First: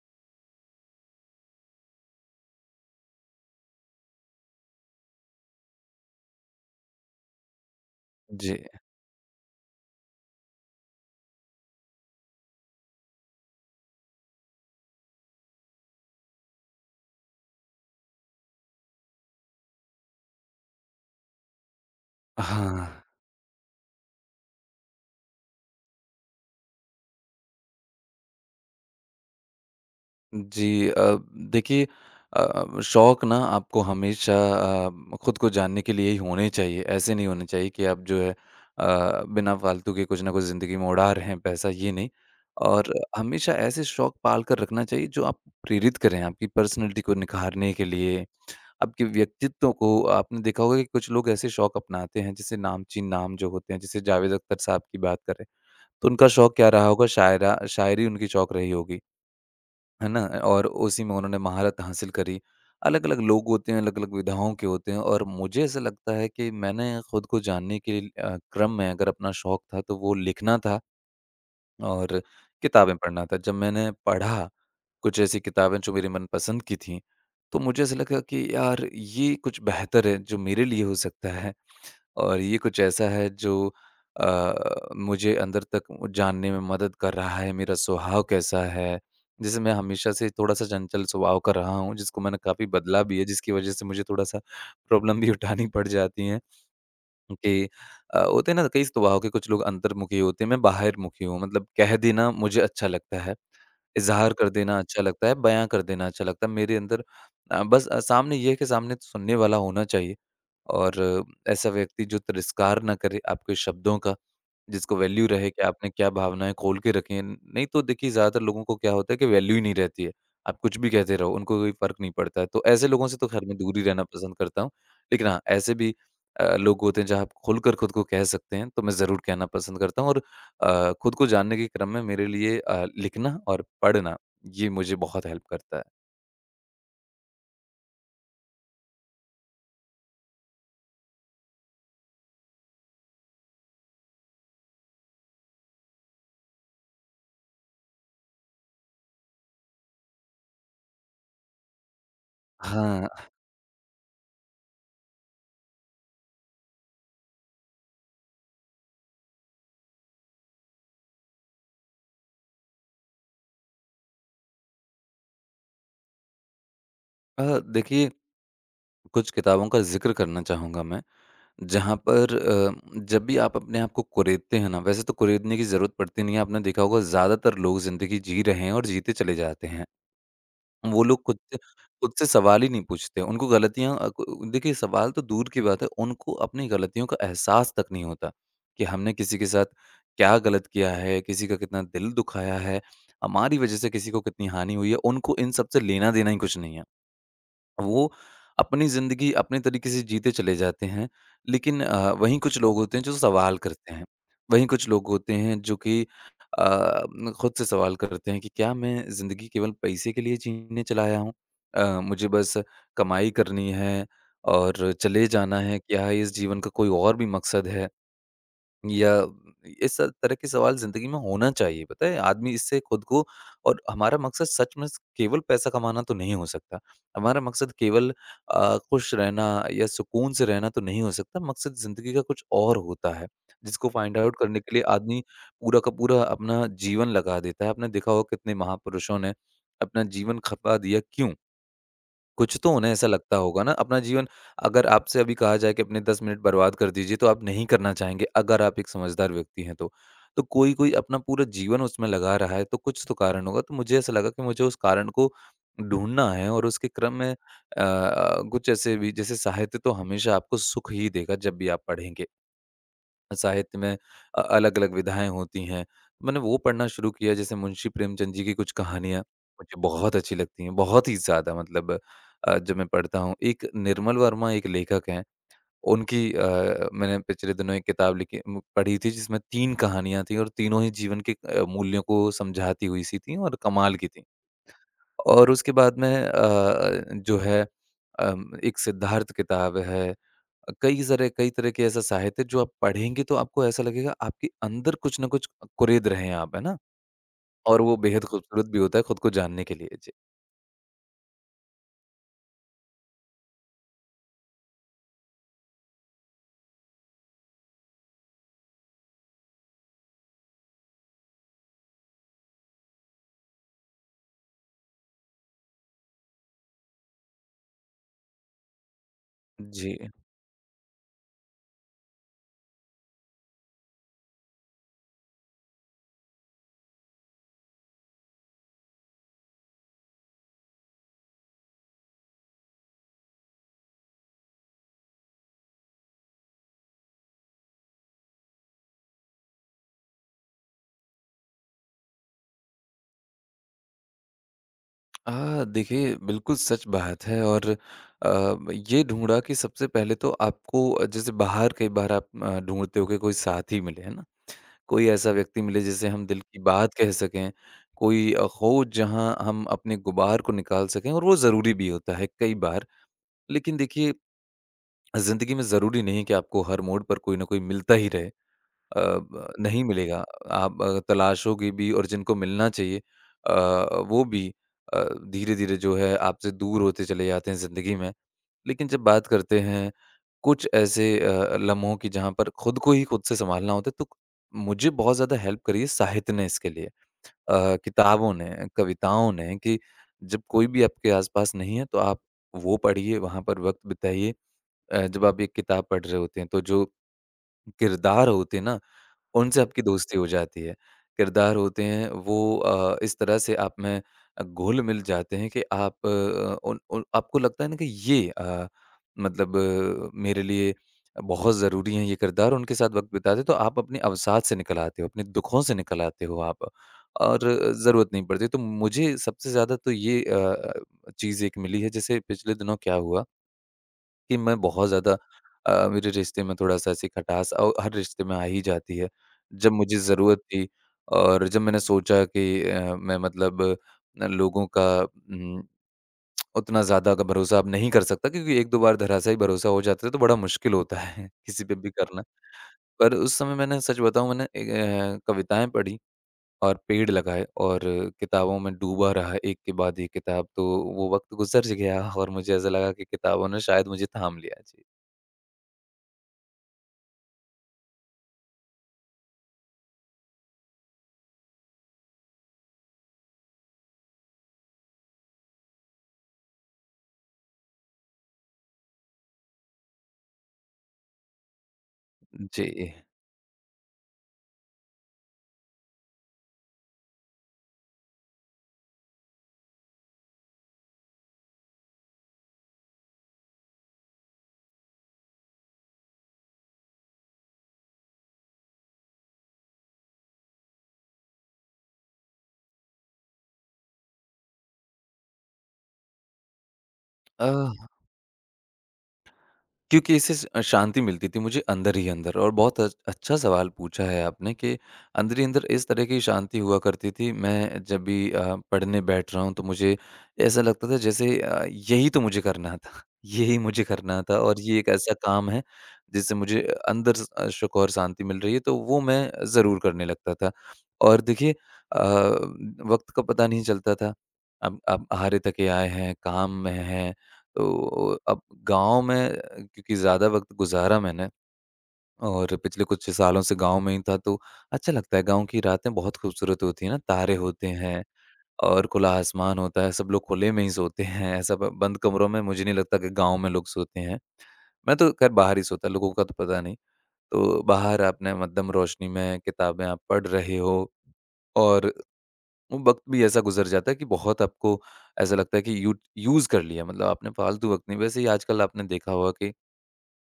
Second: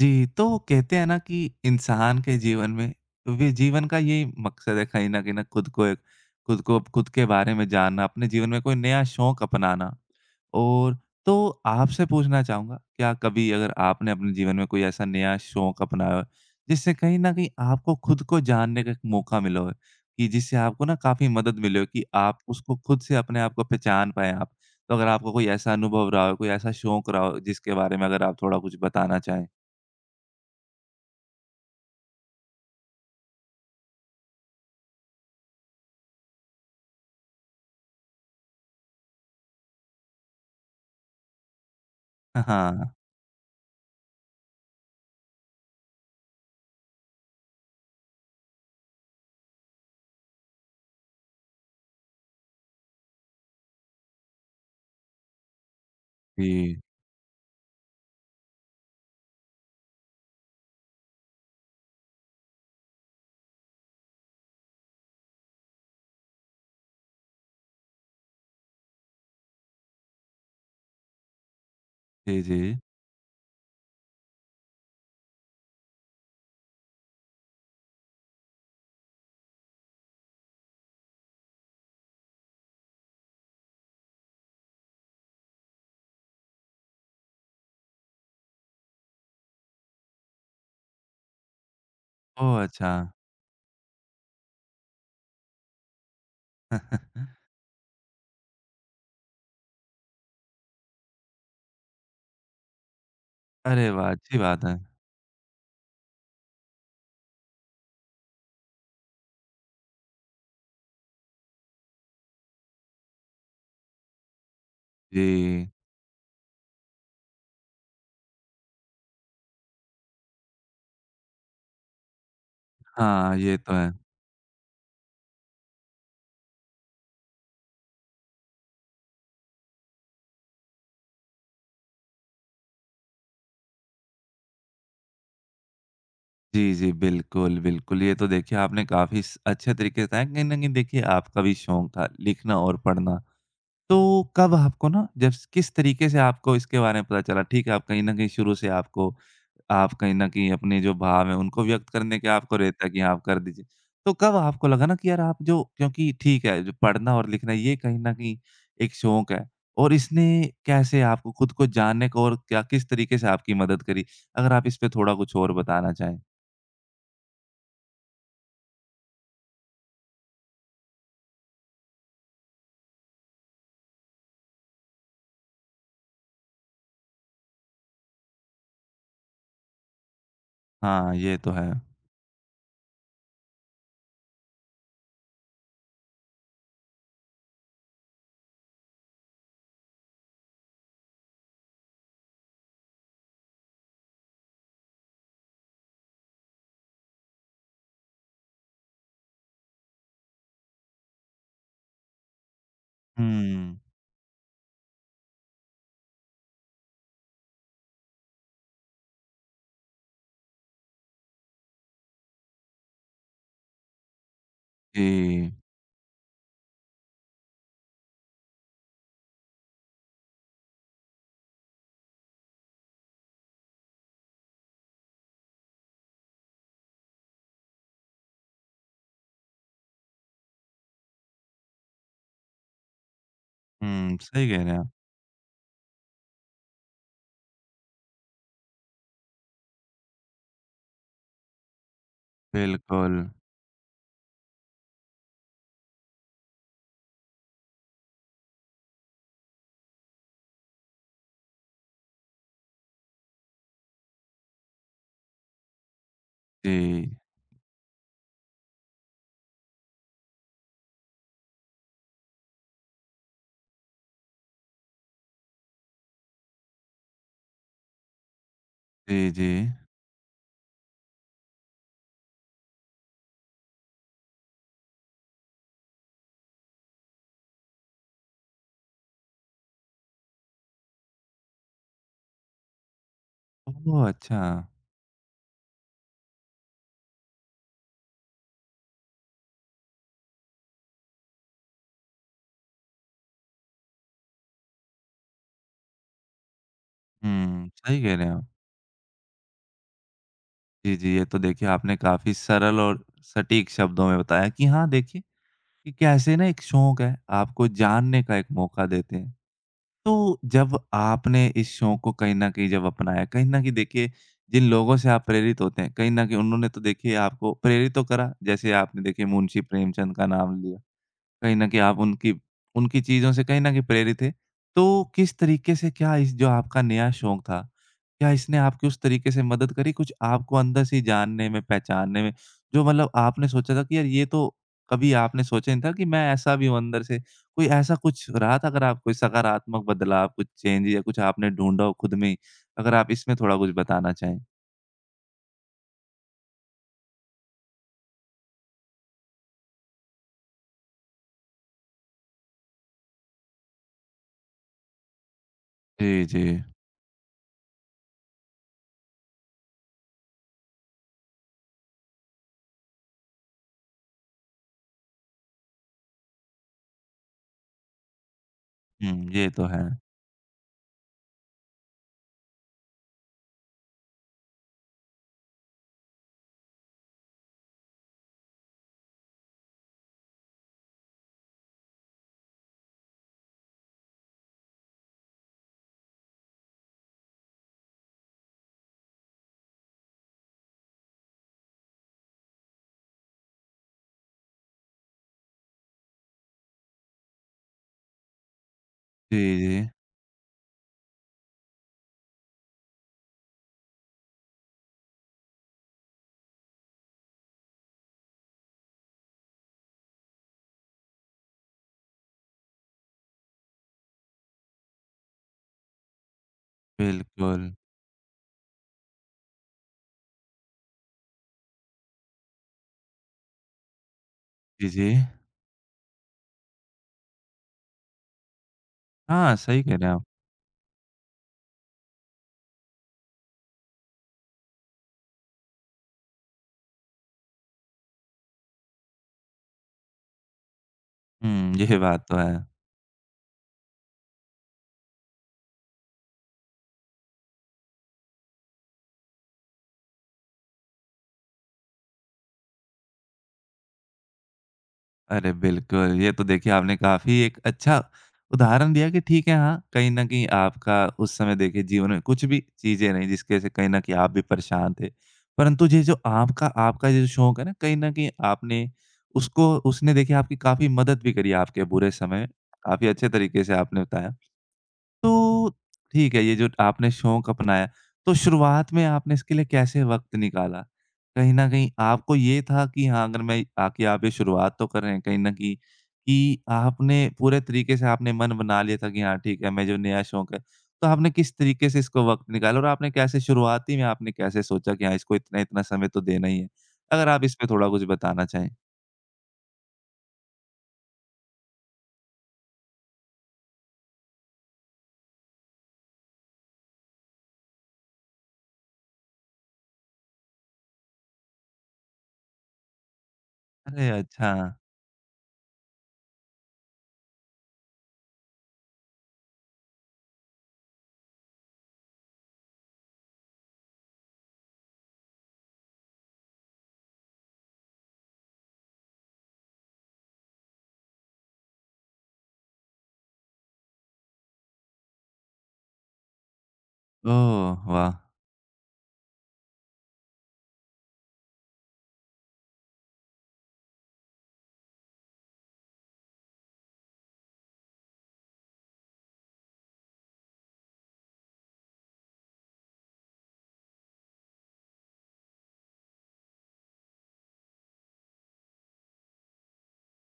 जी, तो वो कहते हैं ना कि इंसान के जीवन में वे जीवन का यही मकसद है कहीं न खुद को एक खुद को खुद के बारे में जानना, अपने जीवन जी, में कोई नया शौक अपनाना। और तो आपसे पूछना चाहूँगा, क्या कभी अगर आपने अपने जीवन में कोई ऐसा नया शौक अपनाया हो, जिससे कहीं न कहीं आपको खुद को जानने का एक मौका मिला हो, कि जिससे आपको ना काफ़ी मदद मिली हो कि आप उसको हाँ। खुद से अपने आप को पहचान पाएँ आप? तो अगर आपको कोई ऐसा अनुभव रहा हो, कोई ऐसा शौक रहा हो, जिसके बारे में अगर आप थोड़ा कुछ बताना चाहें? जी, देखिए शौक ना आपको हमेशा खुद को जानने के लिए ही होने चाहिए। ऐसे नहीं होने चाहिए कि आप जो है बिना फालतू के कुछ ना कुछ ज़िंदगी में उड़ा रहे हैं पैसा, ये नहीं। हाँ, और हमेशा ऐसे शौक पाल कर रखना चाहिए जो आपको प्रेरित करें, आपकी पर्सनैलिटी को निखारने के लिए, आपके व्यक्तित्व को आपने देखा होगा कि कुछ लोग ऐसे शौक अपनाते हैं, जैसे नामचीन नाम जो होते हैं, जैसे जावेद अख्तर साहब की बात करें, तो उनका शौक क्या जी। रहा होगा शायरा शायरी उनकी शौक रही होगी। है ना? और उसी में उन्होंने महारत हासिल करी। अलग-अलग लोग होते हैं, अलग-अलग विधाओं के होते हैं और मुझे ऐसा लगता है कि मैंने खुद को जानने के लिए, क्रम में अगर अपना शौक था तो वो लिखना था और जी, जी। किताबें पढ़ना था। जब मैंने पढ़ा कुछ ऐसी किताबें जो मेरी मनपसंद की थीं, तो मुझे ऐसा लगा कि यार ये कुछ बेहतर है जो मेरे लिए हो सकता है। और ये कुछ ऐसा है जो अ, मुझे अंदर तक जानने में मदद कर रहा है, मेरा स्वभाव कैसा है। जैसे मैं हमेशा से थोड़ा-सा चंचल स्वभाव का रहा हूँ, जिसको मैंने ओह! काफ़ी अच्छा। बदला भी है, जिसकी वजह से मुझे थोड़ा-सा प्रॉब्लम भी उठानी पड़ जाती है कि होते हैं ना कई स्वभाव के, कुछ लोग अंतर्मुखी होते हैं, मैं बाहिरमुखी हूँ। मतलब कह देना मुझे अच्छा लगता है। अरे वाह! इज़हार अच्छी कर बात देना है। अच्छा लगता है, बयाँ कर देना अच्छा लगता है। मेरे अंदर बस सामने ये है कि सामने तो सुनने वाला होना चाहिए और ऐसा व्यक्ति जो तिरस्कार ना करे आपके शब्दों का, जिसको वैल्यू रहे कि जी। आपने क्या भावनाएँ खोल के रखी हैं। नहीं तो देखिए ज़्यादातर लोगों को क्या होता है कि वैल्यू ही नहीं रहती है। आप कुछ भी कहते रहो, उनको कोई फ़र्क नहीं पड़ता है। तो ऐसे लोगों से तो हाँ, खैर ये मैं तो दूर ही है। रहना पसंद करता हूँ। लेकिन हाँ, ऐसे भी लोग होते हैं जहाँ आप खुलकर खुद को कह सकते हैं, तो मैं ज़रूर कहना पसंद करता हूँ और खुद को जानने के क्रम में मेरे लिए लिखना और पढ़ना ये मुझे बहुत हेल्प करता है। जी, जी, बिल्कुल, बिल्कुल। ये तो देखिए आपने काफ़ी स अच्छे तरीके से बताया, कहीं न कहीं देखिए आपका भी शौक था लिखना और पढ़ना। तो कब आपको ना जब किस तरीके से आपको इसके बारे में पता चला? ठीक है, आप कहीं न कहीं शुरू से आपको आप कहीं न कहीं अपने जो भाव हैं, उनको व्यक्त करने के आपको रहता है कि हाँ, हाँ, आप कर दीजिए। तो कब आपको लगा ना कि यार आप जो क्योंकि ठीक है, जो पढ़ना और लिखना ये कहीं न कहीं एक शौक है और इसने कैसे आपको खुद को जानने को और क्या किस तरीके से आपकी मदद करी? अगर आप इस पे थोड़ा कुछ और बताना चाहें। देखिए कुछ किताबों का ज़िक्र करना चाहूँगा मैं। जहाँ पर जब भी आप अपने आप को कुरेदते हैं ना, वैसे तो कुरेदने की ज़रूरत पड़ती नहीं है। आपने देखा होगा ज़्यादातर लोग ज़िंदगी जी रहे हैं और जीते चले जाते हैं। वो हाँ, लोग ये खुद तो से है। खुद से सवाल ही नहीं पूछते। उनको गलतियाँ अ, क देखिए, सवाल तो दूर की बात है, उनको अपनी गलतियों का एहसास तक नहीं होता कि हमने किसी के साथ क्या गलत किया है, किसी का कितना दिल दुखाया है, हमारी वज़ह से किसी को कितनी हानि हुई है, उनको इन सब से लेना-देना ही कुछ नहीं है। वो अपनी ज़िंदगी अपने तरीके से जीते चले जाते हैं, लेकिन वहीं कुछ लोग होते हैं जो सवाल हुँ। करते हैं। वहीं कुछ लोग होते हैं जो कि अ, न खुद से सवाल करते हैं कि क्या मैं ज़िंदगी केवल पैसे के लिए जीने चला आया हूँ? मुझे बस कमाई करनी है और चले जी। जाना है, क्या इस जीवन का कोई और भी मकसद है? या इस तरह के सवाल ज़िंदगी में होना चाहिए, पता है? आदमी इससे खुद को और हमारा मकसद सच में केवल पैसा कमाना तो नहीं हो सकता। हमारा मकसद केवल खुश रहना या सुकून से रहना तो नहीं हो सकता, मकसद ज़िंदगी का कुछ और होता है, जिसको हुँ, फाइंड आउट सही करने कह रहे के हैं लिए आप। आदमी पूरा का पूरा अपना जीवन लगा देता है। आपने देखा होगा कितने महापुरुषों ने अपना जीवन खपा दिया, क्यों? कुछ तो उन्हें ऐसा बिल्कुल। लगता होगा ना, अपना जीवन अगर आपसे अभी कहा जाए कि अपने 10 मिनट बर्बाद कर दीजिए, तो आप नहीं करना चाहेंगे, अगर आप एक समझदार व्यक्ति हैं तो। तो कोई-कोई अपना पूरा जीवन उसमें लगा रहा है, तो कुछ तो कारण होगा। तो मुझे ऐसा लगा कि मुझे उस कारण को ढूँढना है और उसके जी। क्रम में कुछ ऐसे भी, जैसे साहित्य तो हमेशा आपको सुख ही देगा, जब भी आप पढ़ेंगे। साहित्य में अलग-अलग विधाएँ होती हैं। मैंने वो पढ़ना शुरू किया, जैसे मुंशी प्रेमचंद जी की कुछ कहानियाँ जी, जी। मुझे बहुत अच्छी लगती हैं, बहुत ही ज़्यादा, मतलब जब मैं पढ़ता हूँ। एक निर्मल वर्मा एक लेखक हैं, उनकी मैंने पिछले दिनों एक किताब लिखी म पढ़ी थी जिसमें 3 कहानियाँ थीं और तीनों ही जीवन के मूल्यों को समझाती हुई सी थीं और कमाल ओह! की थीं। अच्छा। और उसके बाद में जो है एक सिद्धार्थ किताब है, कई तरह के ऐसा साहित्य जो आप पढ़ेंगे तो आपको ऐसा लगेगा आपके अंदर कुछ न कुछ कुरेद रहे हैं आप, है ना? हुँ, और वो सही कह बेहद रहे हैं आप। खूबसूरत भी होता है खुद को जानने के लिए। जी। जी, जी, ये तो देखिए आपने काफ़ी सरल और सटीक शब्दों में बताया कि हाँ, देखिए कि कैसे ना एक शौक है, आपको जानने का एक मौका देते हैं। तो जब आपने इस शौक को कहीं न कहीं जब अपनाया, कहीं न कहीं देखिए जिन लोगों से आप प्रेरित होते हैं, कहीं न कहीं उन्होंने तो देखिए आपको प्रेरित तो करा, जैसे आपने देखिए मुंशी जी। प्रेमचंद का नाम लिया। कहीं न कहीं आप उनकी उनकी चीज़ों से कहीं न कहीं प्रेरित थे। तो किस तरीके से क्या इस जो आपका नया शौक था, क्या इसने आपकी उस तरीके से मदद करी कुछ आपको अंदर से ही जानने में, पहचानने में? जो मतलब आपने सोचा था कि यार ये तो कभी आपने सोचा नहीं था कि मैं ऐसा भी हूँ अंदर से। कोई ऐसा कुछ रहा था अगर आप कोई सकारात्मक बदलाव, कुछ चेंज या कुछ आपने ढूँढा हो खुद में ही? अगर आप इसमें थोड़ा कुछ बताना चाहें? अ, देखिए बिल्कुल सच बात है और अ, ये ढूँढा कि सबसे पहले तो आपको, जैसे बाहर कई बार आप ढूँढते हो कि कोई साथी मिले, है ना? कोई ऐसा व्यक्ति मिले जी, जिसे हम दिल जी। की बात कह सकें, कोई हो जहाँ हम अपने गुबार को निकाल सकें, और वो ज़रूरी भी होता है कई बार। लेकिन देखिए ज़िंदगी में ज़रूरी नहीं कि आपको हर मोड़ पर कोई ना कोई मिलता ही रहे। अ, हुँ, ब ये तो है। नहीं मिलेगा, आप तलाशोगे भी और जिनको मिलना चाहिए अ, वो भी अ, धीरे-धीरे जो है आपसे दूर होते चले जाते हैं ज़िंदगी में। लेकिन जब बात करते हैं कुछ ऐसे लम्हों की जहाँ पर खुद को ही खुद से सँभालना होता है, तो मुझे बहुत ज़्यादा हेल्प करी है साहित्य ने इसके लिए। किताबों ने, कविताओं ने कि जब कोई भी आपके आस-पास नहीं है, तो आप वो पढ़िए, वहाँ पर वक़्त बिताइए। जब आप ये किताब पढ़ रहे होते हैं तो जो किरदार होते हैं ना, जी, उनसे आपकी जी। दोस्ती हो जाती है। किरदार होते हैं वो, इस तरह से आप में घुल-मिल जाते हैं कि आप, अ, उन उन आपको लगता है ना कि ये, मतलब मेरे लिए बहुत ज़रूरी हैं ये किरदार, उनके साथ वक़्त बिताते तो आप अपने अवसाद से निकल आते हो, अपने दुखों से निकल आते हो आप और बिल्कुल। ज़रूरत नहीं पड़ती। तो मुझे सबसे ज़्यादा तो ये चीज़ एक मिली है, जैसे पिछले दिनों क्या हुआ कि मैं जी, बहुत जी। ज़्यादा, मेरे रिश्ते में थोड़ा-सा ऐसी खटास, औ हर रिश्ते में आ ही जाती है। हाँ, जब सही कह मुझे रहे हैं आप। ज़रूरत थी और जब मैंने सोचा कि मैं मतलब न लोगों का उतना ज़्यादा का भरोसा अब नहीं कर सकता, क्योंकि 1-2 बार धराशायी भरोसा हो जाता है तो बड़ा मुश्किल होता है किसी हुँ, पे भी ये करना। बात तो है। पर उस समय मैंने सच बताऊँ, मैंने कविताएँ पढ़ी और पेड़ लगाए और किताबों में डूबा रहा, एक के बाद एक किताब, तो वो वक़्त गुज़र गया और मुझे ऐसा लगा कि किताबों ने शायद मुझे थाम लिया। जी। अरे! बिल्कुल, ये तो देखिए आपने काफ़ी एक अच्छा उदाहरण दिया कि ठीक है, हाँ, कहीं न कहीं आपका उस समय देखिए जीवन में कुछ भी चीज़ें नहीं जिसकी वजह से कहीं न कहीं आप भी परेशान थे। परंतु ये जो आपका आपका ये जो शौक है ना, कहीं न कहीं आपने उसको उसने देखिए आपकी काफ़ी मदद भी करी आपके बुरे समय में। जी। काफ़ी अच्छे तरीके से आपने बताया। तो ठीक है, ये जो आपने शौक अपनाया, तो शुरुआत में आपने इसके लिए कैसे वक़्त निकाला? कहीं न कहीं आपको ये था कि हाँ, अगर मैं आके आप ये शुरुआत तो कर रहे हैं कहीं न कहीं कि आपने पूरे तरीके से आपने मन बना लिया था कि हाँ, ठीक है, मैं जो नया शौक है, तो आपने किस तरीके से इसको वक़्त निकाला और आपने कैसे शुरुआती में आपने कैसे सोचा कि हाँ, इसको इतना-इतना समय तो देना ही है? अगर आप अ, इस पे थोड़ा कुछ बताना चाहें। क्योंकि इससे स शांति मिलती थी मुझे अंदर ही अंदर, और बहुत अच अच्छा सवाल पूछा है आपने कि अंदर ही अंदर इस तरह की शांति हुआ करती थी। मैं जब भी पढ़ने बैठ रहा हूँ तो मुझे ऐसा लगता था जैसे यही तो मुझे करना था, यही मुझे अरे करना था अच्छा! और ये एक ऐसा काम है जिससे मुझे अंदर सुख और शांति मिल रही है, तो वो मैं ज़रूर करने लगता था। और देखिए वक़्त का पता नहीं चलता था। अब हारे थके आए हैं, काम में हैं, तो अब गाँव में, क्योंकि ज़्यादा वक़्त गुज़ारा मैंने और पिछले कुछ सालों से गाँव में ही था, तो अच्छा लगता है। गाँव की रातें बहुत खूबसूरत होती हैं ना, तारे होते ओह हैं वाह! और खुला आसमान होता है, सब लोग खुले में ही सोते हैं। ऐसा ब बंद कमरों में मुझे नहीं लगता कि गाँव में लोग सोते हैं। मैं तो ख़ैर बाहर ही सोता, लोगों का तो पता नहीं। तो बाहर आपने मध्यम रोशनी में किताबें आप पढ़ रहे हो और वो वक़्त भी ऐसा गुज़र जाता है कि बहुत आपको ऐसा लगता है कि यूट यूज़ कर लिया, मतलब आपने फालतू वक़्त नहीं, वैसे ही आजकल आपने देखा होगा कि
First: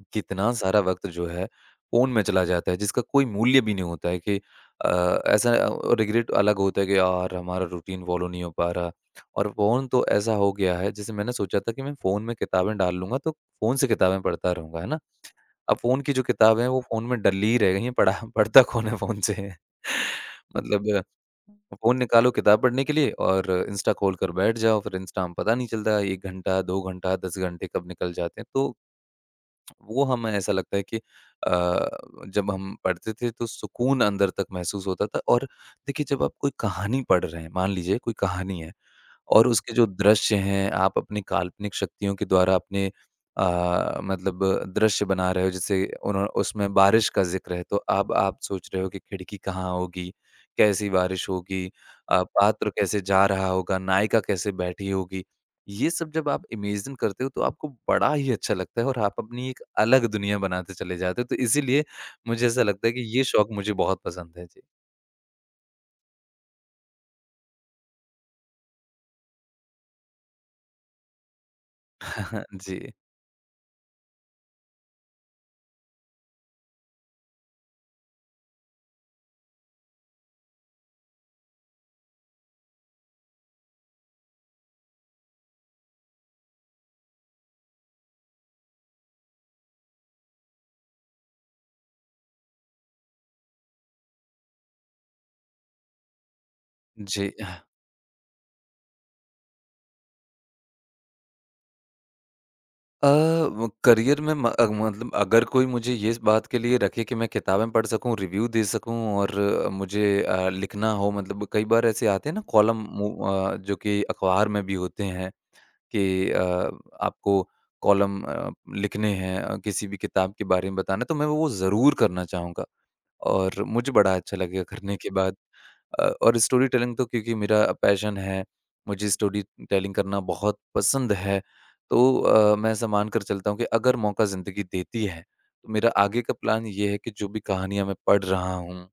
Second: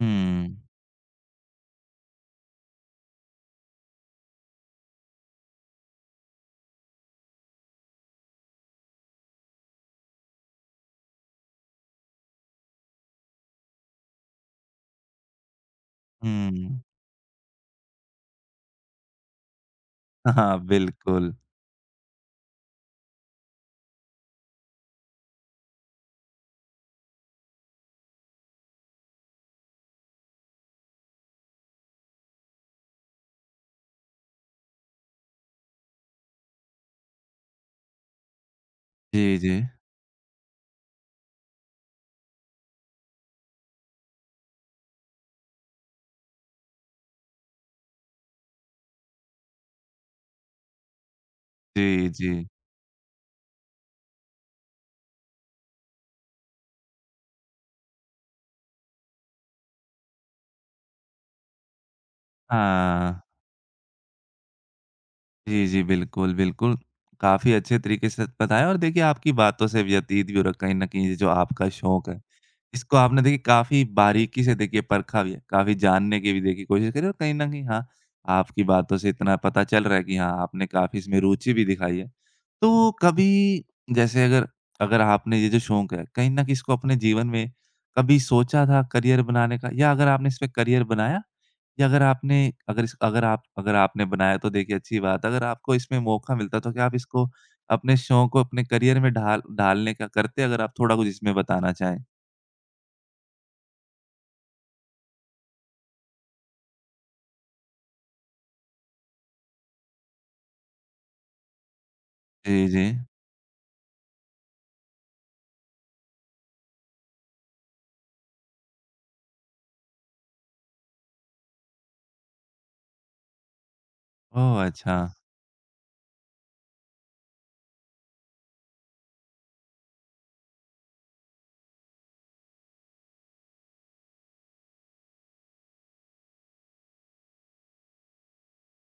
हुँ, कितना सारा वक़्त जो है फ़ोन में चला जाता है जिसका कोई मूल्य भी नहीं होता है, कि ऐसा रिग्रेट अलग होता है कि यार हमारा रूटीन फ़ॉलो नहीं हो पा रहा, और फ़ोन तो ऐसा हो गया है जैसे मैंने सोचा था कि मैं फ़ोन में किताबें डाल लूँगा तो फ़ोन से किताबें पढ़ता रहूँगा, है ना? अब फ़ोन की जो किताब है हुँ। वो फ़ोन में डली ही रह गई हैं, पढ़ा पढ़ता कौन है फ़ोन से। हाँ, हाँ, मतलब बिल्कुल। फ़ोन निकालो किताब पढ़ने के लिए और इंस्टा खोल कर बैठ जाओ, फिर इंस्टा में पता नहीं चलता 1 घंटा, 2 घंटा, 10 घंटे कब निकल जाते हैं। वो हमें ऐसा लगता है कि जब हम पढ़ते थे तो सुकून अंदर तक महसूस होता था। और देखिए जब आप कोई कहानी पढ़ रहे हैं, मान लीजिए कोई कहानी है जी, और जी। उसके जो दृश्य हैं, आप अपनी काल्पनिक शक्तियों के द्वारा अपने अ, मतलब दृश्य बना रहे हो, जैसे उन्हों उसमें बारिश का ज़िक्र है, तो अब आप सोच रहे हो कि खिड़की कहाँ होगी, कैसी बारिश होगी, जी, जी। पात्र कैसे जा रहा होगा, नायिका कैसे बैठी होगी। ये सब जब आप इमेजिन करते हो, तो आपको बड़ा ही अच्छा लगता है और आप अपनी एक अलग दुनिया बनाते चले जाते हो, तो इसीलिए मुझे ऐसा लगता है कि हाँ। ये शौक मुझे बहुत पसंद है। जी। जी, जी, बिल्कुल, बिल्कुल। काफ़ी अच्छे तरीके से बताया और देखिए आपकी बातों से व्यतीत भी हो रहा है कहीं न कहीं ये जो आपका शौक है जी। इसको आपने देखिए काफ़ी बारीकी से देखिए परखा भी है, काफ़ी जानने की भी देखिए कोशिश करी और कहीं न कहीं हाँ, आपकी बातों से इतना पता चल रहा है कि हाँ, आपने काफ़ी इसमें रुचि भी दिखाई है। तो कभी जैसे अगर अगर आपने ये जो शौक है, कहीं न कहीं इसको अपने जीवन में कभी सोचा था करियर बनाने का? या अगर आपने इसमें करियर बनाया? या अगर आपने अगर इस अगर आप अगर आपने बनाया तो देखिए अच्छी बात है, अगर आपको इसमें मौका मिलता तो क्या आप इसको जी। अपने शौक को अपने करियर में ढालने का करते? अगर आप थोड़ा कुछ इसमें बताना चाहें? अ, व करियर में म अ, मतलब अगर कोई मुझे ये इस बात के लिए रखे कि मैं किताबें पढ़ सकूँ, रिव्यू दे सकूँ और मुझे लिखना हो। कई बार ऐसे आते हैं ना जी, जी। कॉलम, जो कि अखबार में भी होते हैं कि आपको कॉलम लिखने हैं, किसी भी किताब के बारे में बताना, तो मैं वो ज़रूर करना चाहूँगा और मुझे बड़ा अच्छा ओह! लगेगा अच्छा। करने के बाद। और स्टोरी टेलिंग तो क्योंकि मेरा पैशन है, मुझे स्टोरी टेलिंग करना बहुत पसंद है, तो मैं ऐसा मान कर चलता हूँ कि अगर मौका ज़िंदगी देती है, तो मेरा आगे का प्लान ये है कि जो भी कहानियाँ मैं पढ़ रहा हूँ,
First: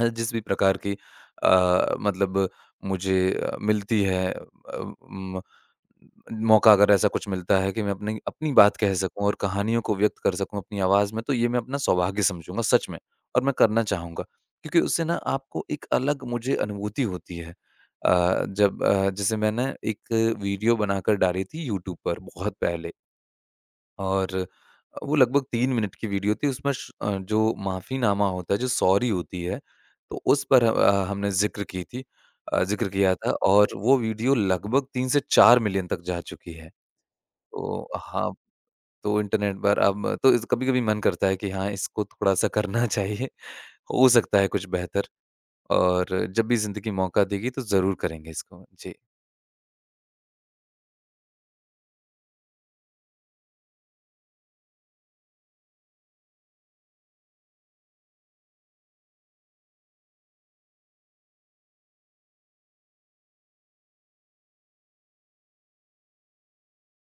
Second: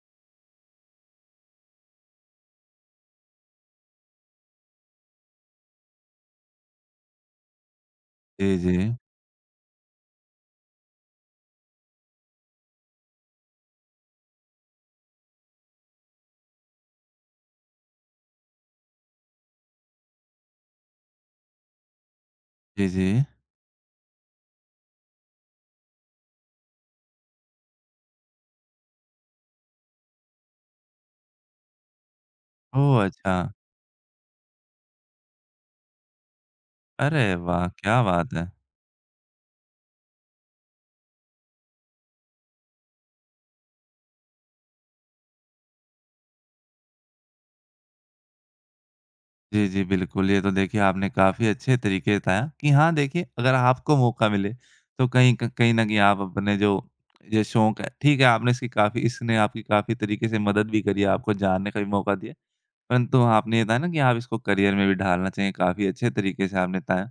अ, जिस भी प्रकार की अ, मतलब मुझे अ, मिलती है अ, मौका अगर ऐसा कुछ मिलता है कि मैं अपनी अपनी जी, जी। बात कह सकूँ और कहानियों को व्यक्त कर सकूँ अपनी आवाज़ में, तो ये मैं अपना सौभाग्य समझूँगा, सच में, और मैं करना चाहूँगा। क्योंकि उससे ना आपको एक अलग मुझे अनुभूति होती है। जैसे मैंने एक वीडियो बनाकर डाली थी यूट्यूब पर बहुत जी, पहले। जी। और वो लगभग 3 मिनट की वीडियो थी। उसमें जो माफ़ीनामा होता है, जो सॉरी होती है, तो उस पर हमने ज़िक्र की थी। ज़िक्र ओह! किया था अच्छा। और वो वीडियो लगभग 3 से 4 मिलियन तक जा चुकी है। अरे वाह! तो क्या हाँ, बात है। तो इंटरनेट पर अब तो इस कभी-कभी मन करता है कि हाँ, इसको थोड़ा-सा करना चाहिए, हो सकता है कुछ बेहतर। और जब भी ज़िंदगी मौका देगी तो ज़रूर करेंगे इसको। जी। जी, जी, बिल्कुल। ये तो देखिए आपने काफ़ी अच्छे तरीके बताया कि हाँ, देखिए अगर आपको मौका मिले तो कहीं न कहीं आप अपने जो ये शौक है, ठीक है आपने इसकी काफ़ी इसने आपकी काफ़ी तरीके से मदद भी करी है, आपको जानने का भी मौका दिया। परंतु आपने ये बताया ना कि आप इसको करियर में भी ढालना चाहिए, काफ़ी अच्छे तरीके से आपने बताया।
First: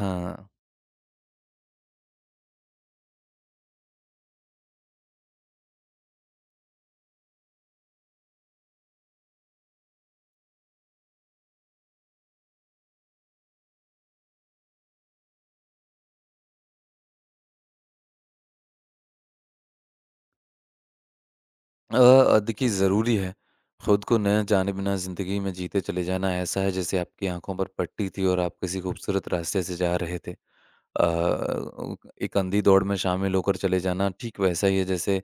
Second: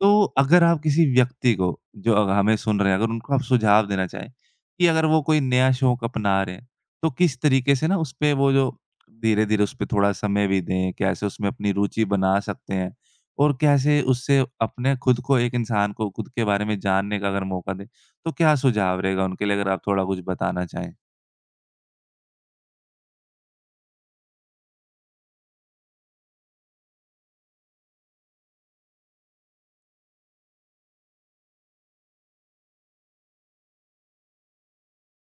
तो अगर आप किसी व्यक्ति को जो अग हमें सुन रहे हैं, अगर उनको आप सुझाव देना चाहें कि अगर वो कोई नया शौक अपना रहे हैं, तो किस तरीके से ना उसपे वो जो धीरे-धीरे उसपे थोड़ा समय भी दें, कैसे उसमें अपनी रुचि बना सकते हैं? और कैसे उससे अपने खुद को एक इंसान को खुद के बारे में जानने का अगर मौका दें, तो क्या सुझाव रहेगा उनके लिए? अगर आप थोड़ा कुछ बताना चाहें। देखिए ज़रूरी है। खुद को न जाने बिना ज़िंदगी में जीते चले जाना ऐसा है जैसे आपकी आँखों पर पट्टी थी और आप किसी खूबसूरत रास्ते से जा रहे थे। अ, उ एक अंधी दौड़ में शामिल होकर चले जाना ठीक वैसा ही है जैसे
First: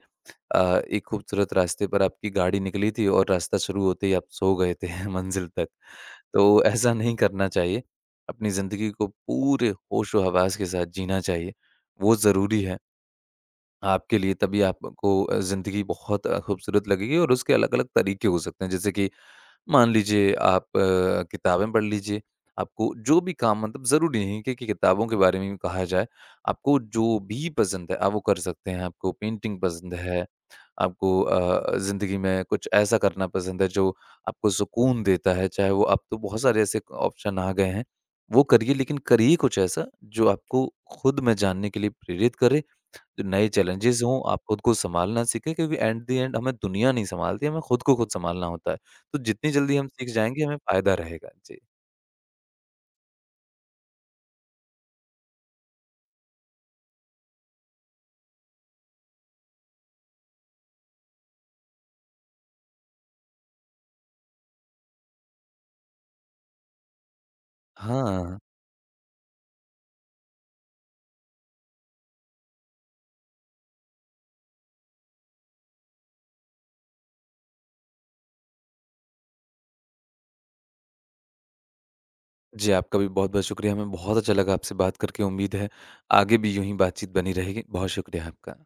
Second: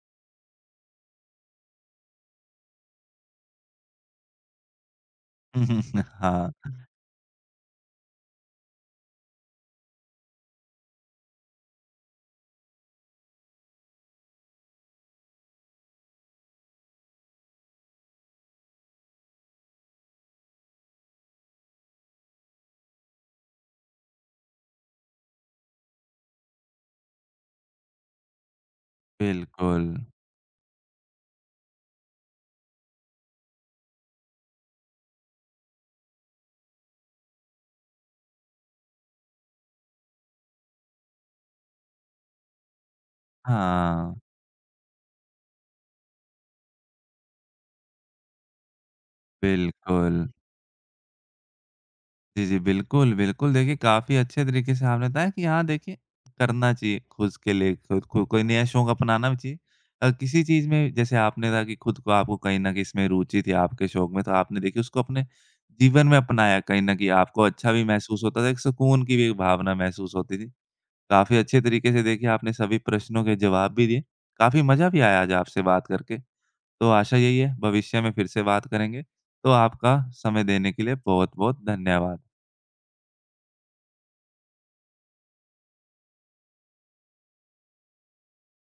एक खूबसूरत रास्ते पर आपकी गाड़ी निकली थी और रास्ता शुरू होते ही आप सो गए थे मंज़िल तक। हाँ, तो ऐसा नहीं करना चाहिए। अपनी ज़िंदगी को पूरे होशो-हवास के साथ जीना चाहिए। वो ज़रूरी है आपके लिए। तभी आपको ज़िंदगी बहुत खूबसूरत लगेगी और उसके अलग-अलग तरीके हो सकते हैं। जैसे कि मान लीजिए आप किताबें पढ़ लीजिए, आपको जो भी काम। ज़रूरी नहीं कि किताबों के बारे में ही कहा जाए, आपको जो भी पसंद है आप वो कर सकते हैं। आपको पेंटिंग बिल्कुल। पसंद है, आपको ज़िंदगी में कुछ ऐसा करना पसंद है जो आपको सुकून देता है, चाहे वो, अब तो बहुत सारे ऐसे ऑप्शन आ गए हैं, वो करिए, लेकिन करिए कुछ ऐसा जो आपको खुद में जानने के लिए प्रेरित करे। नए चैलेंजेज़ हाँ, हों, आप खुद को सँभालना सीखें क्योंकि एट द एंड हमें दुनिया नहीं सँभालती, हमें खुद को खुद सँभालना होता है। तो जितनी जल्दी हम सीख बिल्कुल। जाएँगे, हमें फ़ायदा रहेगा। जी। जी, जी। बिल्कुल, बिल्कुल। देखिए, काफ़ी अच्छे तरीके से आपने बताया कि हाँ, देखिए करना चाहिए खुद के लिए खुद को कोई नया शौक अपनाना भी चाहिए। किसी चीज़ में जैसे आपने कहा कि खुद को आपको कहीं न कहीं इसमें रुचि थी आपके शौक में, तो आपने देखिए उसको अपने जीवन में अपनाया। कहीं न कहीं आपको अच्छा भी महसूस हाँ। होता था, एक सुकून की भी एक भावना महसूस होती थी। काफ़ी अच्छे तरीके से देखिए आपने सभी प्रश्नों के जवाब भी दिए। काफ़ी मज़ा भी आया आज आपसे बात करके। तो आशा यही है भविष्य में फिर से बात करेंगे। तो आपका समय देने के लिए बहुत-बहुत धन्यवाद। जी, आपका भी बहुत-बहुत शुक्रिया। हमें बहुत अच्छा लगा आपसे बात करके। उम्मीद है आगे भी यूँ ही बातचीत बनी रहेगी। बहुत शुक्रिया आपका।